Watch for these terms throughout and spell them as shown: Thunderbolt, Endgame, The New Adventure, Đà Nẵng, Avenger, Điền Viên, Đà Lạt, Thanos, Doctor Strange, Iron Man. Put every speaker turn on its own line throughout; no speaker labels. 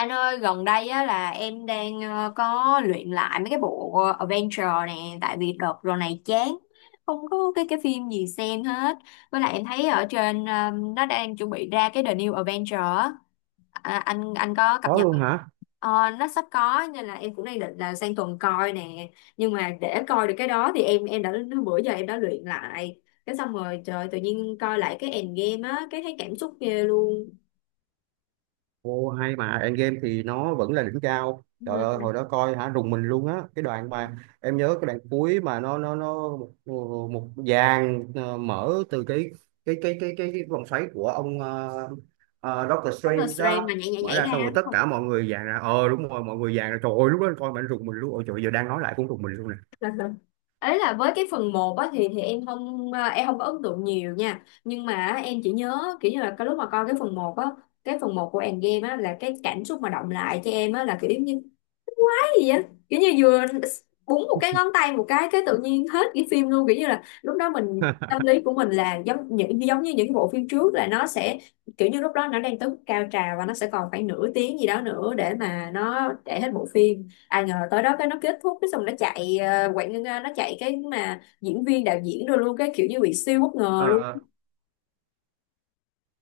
Anh ơi, gần đây á, là em đang có luyện lại mấy cái bộ adventure nè, tại vì đợt rồi này chán, không có cái phim gì xem hết. Với lại em thấy ở trên nó đang chuẩn bị ra cái The New Adventure á. Anh có cập
Có
nhật
luôn
không?
hả?
Nó sắp có nên là em cũng đang định là sang tuần coi nè. Nhưng mà để coi được cái đó thì em đã bữa giờ em đã luyện lại. Cái xong rồi trời tự nhiên coi lại cái Endgame á, cái thấy cảm xúc ghê luôn.
Ô hay, mà Endgame thì nó vẫn là đỉnh cao, trời ơi
Ừ,
hồi đó coi hả, rùng mình luôn á. Cái đoạn mà em nhớ, cái đoạn cuối mà nó một, một dàn mở từ cái vòng xoáy của ông Doctor
nó là
Strange đó
stream mà nhảy nhảy
mở
nhảy
ra, xong
ra
rồi
đúng
tất
không?
cả mọi người dàn ra, ờ đúng rồi, mọi người dàn ra, trời ơi lúc đó coi mà anh rùng mình luôn, ôi trời giờ đang nói lại cũng rùng mình luôn
Ấy là với cái phần một á thì em không à, em không có ấn tượng nhiều nha, nhưng mà á, em chỉ nhớ kiểu như là cái lúc mà coi cái phần một á, cái phần một của Endgame á là cái cảm xúc mà động lại cho em á là kiểu giống như gì á, kiểu như vừa búng một cái ngón tay một cái tự nhiên hết cái phim luôn, kiểu như là lúc đó mình tâm lý của mình là giống như những bộ phim trước là nó sẽ kiểu như lúc đó nó đang tới mức cao trào và nó sẽ còn khoảng nửa tiếng gì đó nữa để mà nó chạy hết bộ phim, ai ngờ tới đó cái nó kết thúc, cái xong nó chạy quảng nó chạy cái mà diễn viên đạo diễn rồi luôn, cái kiểu như bị siêu bất ngờ luôn.
nè.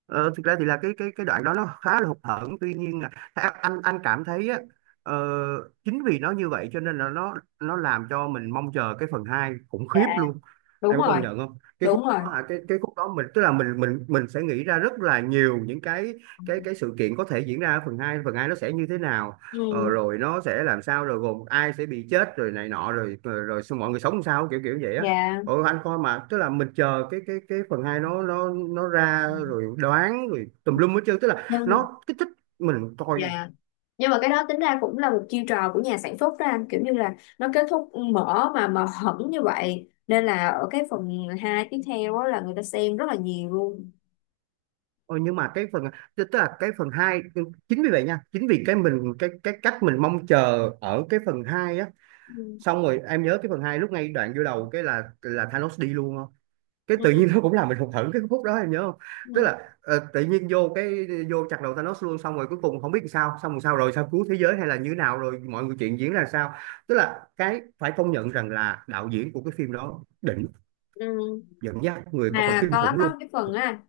Ờ, thực ra thì là cái đoạn đó nó khá là hụt hẫng, tuy nhiên là theo anh cảm thấy á, ờ, chính vì nó như vậy cho nên là nó làm cho mình mong chờ cái phần 2 khủng
Dạ,
khiếp luôn.
đúng
Em có
rồi,
công nhận không cái khúc
đúng rồi,
đó hả? Cái khúc đó mình, tức là mình sẽ nghĩ ra rất là nhiều những cái sự kiện có thể diễn ra ở phần hai, phần 2 nó sẽ như thế nào, ờ,
ừ.
rồi nó sẽ làm sao, rồi gồm ai sẽ bị chết, rồi này nọ, rồi rồi, rồi mọi người sống làm sao, kiểu kiểu vậy á.
dạ
Ừ, anh coi mà tức là mình chờ cái phần hai, nó ra rồi đoán rồi tùm lum hết trơn, tức là
nhưng
nó kích thích mình coi.
dạ, nhưng mà cái đó tính ra cũng là một chiêu trò của nhà sản xuất đó anh, kiểu như là nó kết thúc mở mà hẳn như vậy, nên là ở cái phần 2 tiếp theo đó là người ta xem rất là nhiều luôn.
Ừ, nhưng mà cái phần, tức tức là cái phần hai, chính vì vậy nha, chính vì cái mình, cái cách mình mong chờ ở cái phần hai á.
Ừ.
Xong rồi em nhớ cái phần hai lúc ngay đoạn vô đầu cái là Thanos đi luôn, cái tự nhiên
Ừ,
nó cũng làm mình hụt hẫng cái phút đó em nhớ không? Tức
ừ,
là ờ, tự nhiên vô cái vô chặt đầu Thanos luôn, xong rồi cuối cùng không biết làm sao, xong rồi sao cứu thế giới hay là như thế nào, rồi mọi người chuyện diễn ra sao. Tức là cái phải công nhận rằng là đạo diễn của cái phim đó đỉnh,
ừ.
dẫn dắt người coi
Mà
kinh
có
khủng luôn.
có cái phần á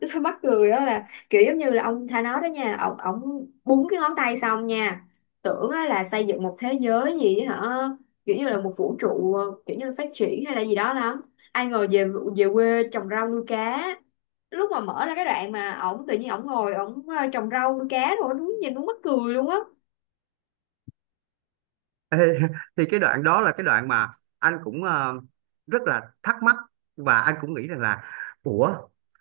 mắc cười đó là kiểu giống như là ông Thanos đó nha, ông búng cái ngón tay xong nha, tưởng á là xây dựng một thế giới gì á hả, kiểu như là một vũ trụ kiểu như là phát triển hay là gì đó lắm, ai ngờ về về quê trồng rau nuôi cá. Lúc mà mở ra cái đoạn mà ổng tự nhiên ổng ngồi ổng trồng rau nuôi cá rồi đúng nhìn đúng mắc cười luôn á.
Ê, thì cái đoạn đó là cái đoạn mà anh cũng rất là thắc mắc, và anh cũng nghĩ rằng là ủa,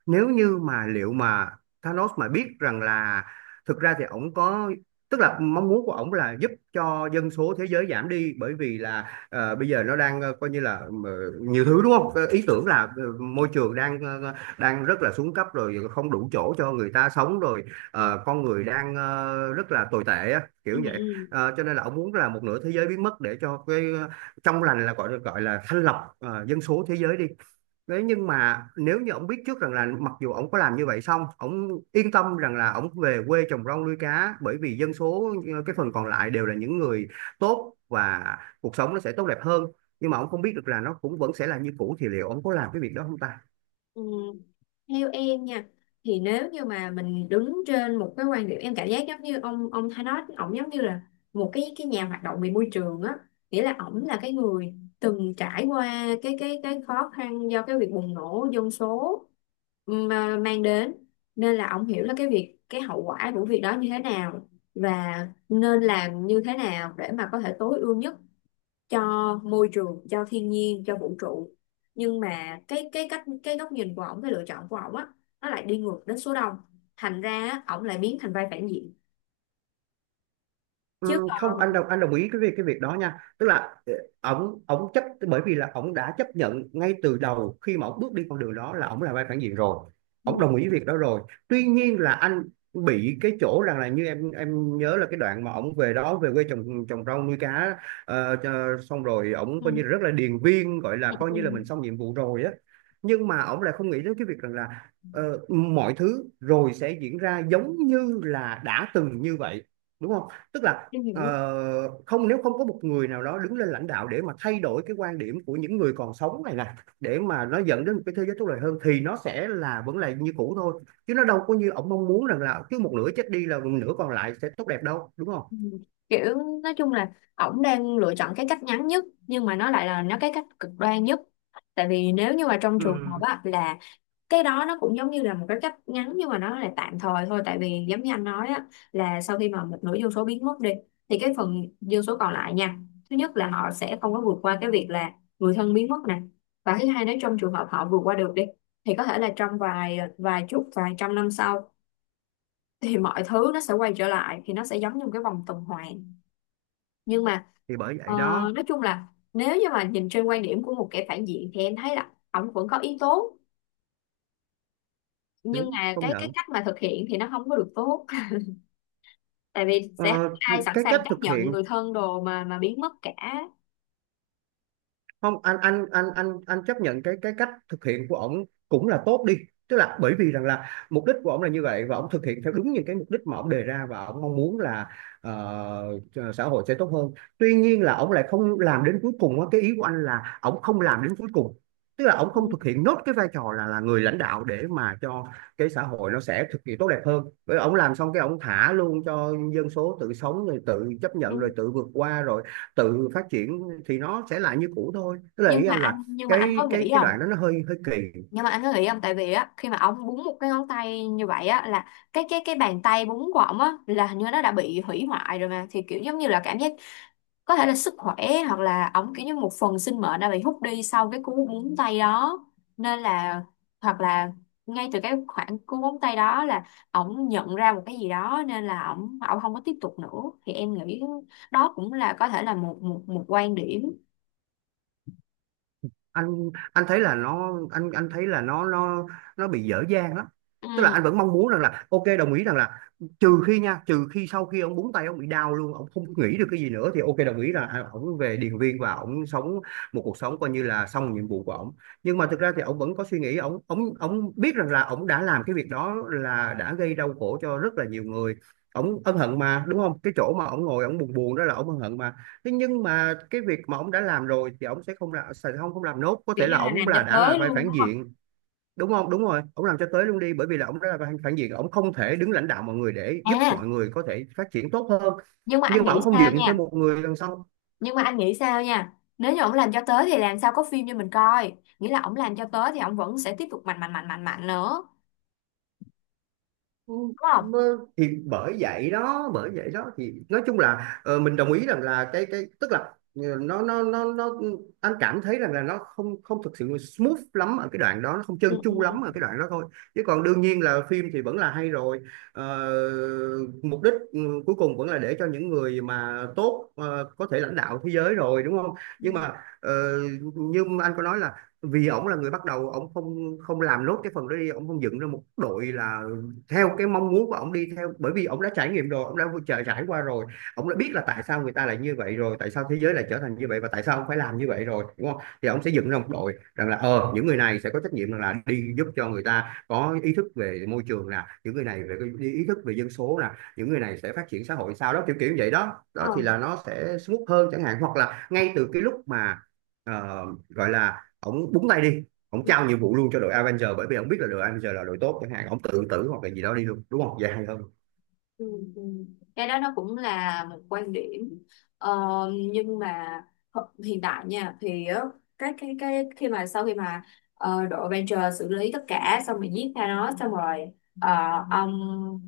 nếu như mà liệu mà Thanos mà biết rằng là, thực ra thì ổng có, tức là mong muốn của ổng là giúp cho dân số thế giới giảm đi, bởi vì là ờ, bây giờ nó đang coi như là nhiều thứ đúng không. Ờ, ý tưởng là ờ, môi trường đang đang rất là xuống cấp rồi, không đủ chỗ cho người ta sống rồi,
Ừ,
ờ, con người đang rất là tồi tệ á,
ừ,
kiểu vậy.
ừ.
Ờ, cho nên là ông muốn là một nửa thế giới biến mất để cho cái ờ, trong lành, là gọi gọi là thanh lọc ờ, dân số thế giới đi. Thế nhưng mà nếu như ông biết trước rằng là mặc dù ông có làm như vậy xong, ông yên tâm rằng là ông về quê trồng rau nuôi cá bởi vì dân số ờ, cái phần còn lại đều là những người tốt, và cuộc sống nó sẽ tốt đẹp hơn. Nhưng mà ông không biết được là nó cũng vẫn sẽ là như cũ, thì liệu ông có làm cái việc đó không ta?
Ừ. Theo em nha, thì nếu như mà mình đứng trên một cái quan điểm, em cảm giác giống như ông Thanos ổng giống như là một cái nhà hoạt động về môi trường á, nghĩa là ổng là cái người từng trải qua cái khó khăn do cái việc bùng nổ dân số mà mang đến, nên là ổng hiểu là cái hậu quả của việc đó như thế nào và nên làm như thế nào để mà có thể tối ưu nhất cho môi trường, cho thiên nhiên, cho vũ trụ. Nhưng mà cái góc nhìn của ổng, cái lựa chọn của ổng á, nó lại đi ngược đến số đông, thành ra á, ổng lại biến thành vai phản diện chứ
Không,
còn.
anh đồng ý cái việc đó nha, tức là ờ, ổng ổng chấp, bởi vì là ổng đã chấp nhận ngay từ đầu khi mà ổng bước đi con đường đó là ổng là vai phản diện rồi, ổng
Ừ,
đồng ý việc đó rồi. Tuy nhiên là anh bị cái chỗ rằng là như em nhớ là cái đoạn mà ổng về đó, về quê trồng trồng rau nuôi cá, xong rồi ổng coi như là
ừ,
rất là điền viên, gọi là coi như là
ừ,
mình xong nhiệm vụ rồi á. Nhưng mà ổng lại không nghĩ đến cái việc rằng là ờ, mọi thứ rồi sẽ diễn ra giống như là đã từng như vậy, đúng không, tức là
em hiểu.
ờ, không, nếu không có một người nào đó đứng lên lãnh đạo để mà thay đổi cái quan điểm của những người còn sống này nè, để mà nó dẫn đến một cái thế giới tốt đẹp hơn, thì nó sẽ là vẫn là như cũ thôi, chứ nó đâu có như ông mong muốn rằng là cứ một nửa chết đi là một nửa còn lại sẽ tốt đẹp đâu, đúng không?
Ừ. Kiểu, nói chung là ổng đang lựa chọn cái cách ngắn nhất, nhưng mà nó lại là nó cái cách cực đoan nhất, tại vì nếu như mà trong trường hợp
Ừ,
á là cái đó nó cũng giống như là một cái cách ngắn nhưng mà nó là tạm thời thôi. Tại vì giống như anh nói á, là sau khi mà một nửa dân số biến mất đi thì cái phần dân số còn lại nha, thứ nhất là họ sẽ không có vượt qua cái việc là người thân biến mất nè, và thứ hai nếu trong trường hợp họ vượt qua được đi thì có thể là trong vài vài chục, vài trăm năm sau thì mọi thứ nó sẽ quay trở lại, thì nó sẽ giống như một cái vòng tuần hoàn. Nhưng mà
thì bởi
ờ,
vậy đó,
nói chung là nếu như mà nhìn trên quan điểm của một kẻ phản diện thì em thấy là ổng vẫn có yếu tố, nhưng
đúng
mà
công
cái
nhận.
cách mà thực hiện thì nó không có được tốt tại vì sẽ không
Ờ,
có ai sẵn
cái cách
sàng chấp
thực
nhận
hiện,
người thân đồ mà biến mất cả.
không anh chấp nhận cái cách thực hiện của ổng cũng là tốt đi, tức là bởi vì rằng là mục đích của ổng là như vậy, và ổng thực hiện theo đúng những cái mục đích mà ổng đề ra, và ổng mong muốn là ờ, xã hội sẽ tốt hơn. Tuy nhiên là ổng lại không làm đến cuối cùng á. Cái ý của anh là ổng không làm đến cuối cùng, tức là ổng
Ừ.
không thực hiện nốt cái vai trò là người lãnh đạo để mà cho cái xã hội nó sẽ thực hiện tốt đẹp hơn, bởi ổng làm xong cái ổng thả luôn cho dân số tự sống rồi tự chấp nhận rồi
nhưng
tự vượt qua rồi tự phát triển, thì nó sẽ lại như cũ thôi, tức là
nhưng
ý
mà
anh là
anh, nhưng mà anh
cái
có
cái
nghĩ
cái
không
đoạn đó nó hơi hơi kỳ.
nhưng mà anh có nghĩ không, tại vì á khi mà ông búng một cái ngón tay như vậy á là cái bàn tay búng của ông á là hình như nó đã bị hủy hoại rồi mà, thì kiểu giống như là cảm giác có thể là sức khỏe, hoặc là ổng kiểu như một phần sinh mệnh đã bị hút đi sau cái cú búng tay đó, nên là hoặc là ngay từ cái khoảng cú búng tay đó là ổng nhận ra một cái gì đó nên là ổng ổng không có tiếp tục nữa. Thì em nghĩ đó cũng là có thể là một một một quan điểm.
Anh thấy là nó, anh thấy là nó bị dở dang lắm, tức là
Ừ,
anh vẫn mong muốn rằng là ok, đồng ý rằng là, trừ khi nha, trừ khi sau khi ông búng tay ông bị đau luôn, ông không nghĩ được cái gì nữa thì ok, đồng ý là à, ông về Điền Viên và ông sống một cuộc sống coi như là xong nhiệm vụ của ông. Nhưng mà thực ra thì ông vẫn có suy nghĩ, ông biết rằng là ông đã làm cái việc đó, là đã gây đau khổ cho rất là nhiều người. Ông ân hận mà, đúng không, cái chỗ mà ông ngồi ông buồn buồn đó là ông ân hận mà. Thế nhưng mà cái việc mà ông đã làm rồi thì ông sẽ không là sẽ không không làm nốt, có
kiểu
thể
như
là
là
ông
làm cho
là đã là
tới
vai
luôn
phản
đúng không?
diện, đúng không, đúng rồi, ông làm cho tới luôn đi, bởi vì là ông đã là vai phản diện, ông không thể đứng lãnh đạo mọi người để giúp
À,
mọi người có thể phát triển tốt hơn,
nhưng mà anh
nhưng mà
nghĩ
ông không
sao
dựng thêm
nha,
một người đằng sau.
nếu như ổng làm cho tới thì làm sao có phim cho mình coi, nghĩa là ổng làm cho tới thì ổng vẫn sẽ tiếp tục mạnh mạnh mạnh mạnh mạnh nữa
Ừ,
đúng không.
mà thì bởi vậy đó, bởi vậy đó, thì nói chung là ờ, mình đồng ý rằng là cái, tức là ờ, nó anh cảm thấy rằng là nó không không thực sự smooth lắm ở cái đoạn đó, nó không trơn tru lắm ở cái đoạn đó thôi, chứ còn đương nhiên là phim thì vẫn là hay rồi. Ờ, mục đích ừ, cuối cùng vẫn là để cho những người mà tốt ờ, có thể lãnh đạo thế giới rồi, đúng không? Nhưng mà ờ, như anh có nói là, vì ổng là người bắt đầu, ổng không không làm nốt cái phần đó đi, ổng không dựng ra một đội là theo cái mong muốn của ông đi theo, bởi vì ông đã trải nghiệm rồi, ông đã trải trải qua rồi, ông đã biết là tại sao người ta lại như vậy rồi, tại sao thế giới lại trở thành như vậy, và tại sao ông phải làm như vậy rồi, đúng không, thì ông sẽ dựng ra một đội rằng là ờ, những người này sẽ có trách nhiệm rằng là đi giúp cho người ta có ý thức về môi trường nè, những người này về cái ý thức về dân số nè, những người này sẽ phát triển xã hội sao đó, kiểu kiểu như vậy đó,
Ờ.
đó thì là nó sẽ smooth hơn chẳng hạn. Hoặc là ngay từ cái lúc mà ờ, gọi là ổng búng tay đi, ông trao nhiệm vụ luôn cho đội Avenger, bởi vì ông biết là đội Avenger là đội tốt chẳng hạn, ông tự tử hoặc là gì đó đi luôn, đúng không, dài hơn.
Ừ, ừ. Cái đó nó cũng là một quan điểm, ờ, nhưng mà hiện tại nha thì á, cái khi mà sau khi mà đội Avenger xử lý tất cả xong rồi giết Thanos xong rồi ờ, ông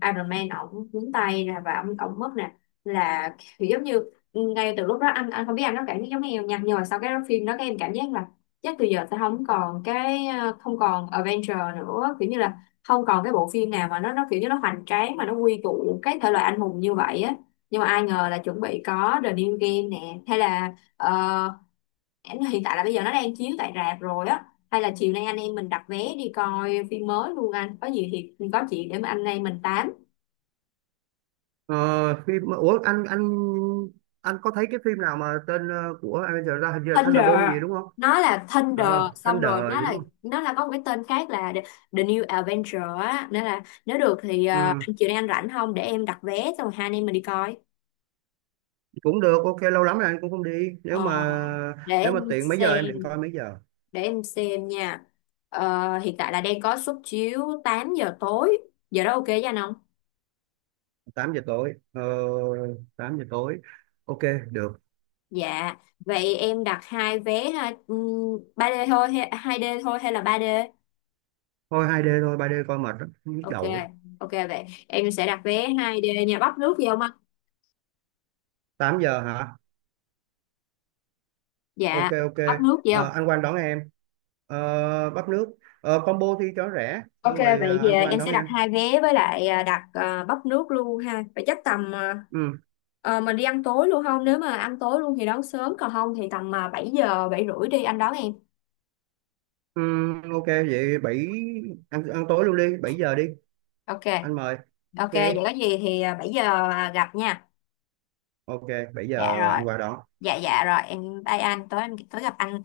Iron Man ổng nhúng tay ra và ổng mất nè, là kiểu giống như ngay từ lúc đó anh không biết anh có cảm giác giống em nha, nhưng mà sau cái phim đó các em cảm giác là chắc từ giờ sẽ không còn không còn Avenger nữa, kiểu như là không còn cái bộ phim nào mà nó kiểu như nó hoành tráng mà nó quy tụ cái thể loại anh hùng như vậy á. Nhưng mà ai ngờ là chuẩn bị có The New Game nè, hay là hiện tại là bây giờ nó đang chiếu tại rạp rồi á, hay là chiều nay anh em mình đặt vé đi coi phim mới luôn, anh có gì thì có chuyện để mà anh em mình tám.
Ờ, phim, ủa anh anh có thấy cái phim nào mà tên ờ, của Avenger ra hình như là
Thunder,
Thunderbolt gì đúng không,
nó là Thunder,
ờ,
xong
Thunder
rồi
gì đúng không.
nó là có một cái tên khác là The New Adventure á, nên là nếu được thì
Ừ,
anh chiều nay anh rảnh không để em đặt vé xong rồi hai anh em mình đi coi.
cũng được, ok, lâu lắm rồi anh cũng không đi, nếu
Ờ,
mà,
để
nếu
em
mà tiện, mấy giờ em định
xem
coi, mấy giờ?
để em xem nha. Ờ, hiện tại là đang có suất chiếu 8 giờ tối, giờ đó ok với anh không?
8 giờ tối, ờ, 8 giờ tối, ok, được.
Dạ vậy em đặt hai vé ha. 3D thôi hay 2D thôi hay là ba đê?
Thôi 2D thôi, 3D coi mệt lắm, nhức
Ok,
đầu lắm.
ok, vậy em sẽ đặt vé hai đê nha, bắp nước gì không anh?
8 giờ hả? Ok
Dạ.
ok.
Bắp nước gì không?
Ờ, anh Quang đón em. Ờ, bắp nước, ờ, combo thì cho rẻ, xong
Ok,
rồi
vậy
ờ,
thì
anh Quang
em
đón
sẽ đặt
em.
hai vé với lại đặt bắp nước luôn ha, vậy chắc tầm
Ừ.
mình đi ăn tối luôn không, nếu mà ăn tối luôn thì đón sớm còn không thì tầm 7 giờ 7 rưỡi đi anh đón em.
Ừ, ok, vậy bảy, ăn ăn tối luôn đi, 7 giờ đi,
Ok.
anh mời.
Ok,
Ok
vậy có gì thì 7 giờ gặp nha.
ok, 7
Dạ
giờ
rồi.
anh qua đón.
Dạ dạ rồi, em bye anh, tối gặp anh.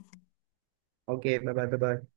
Ok, bye bye bye bye.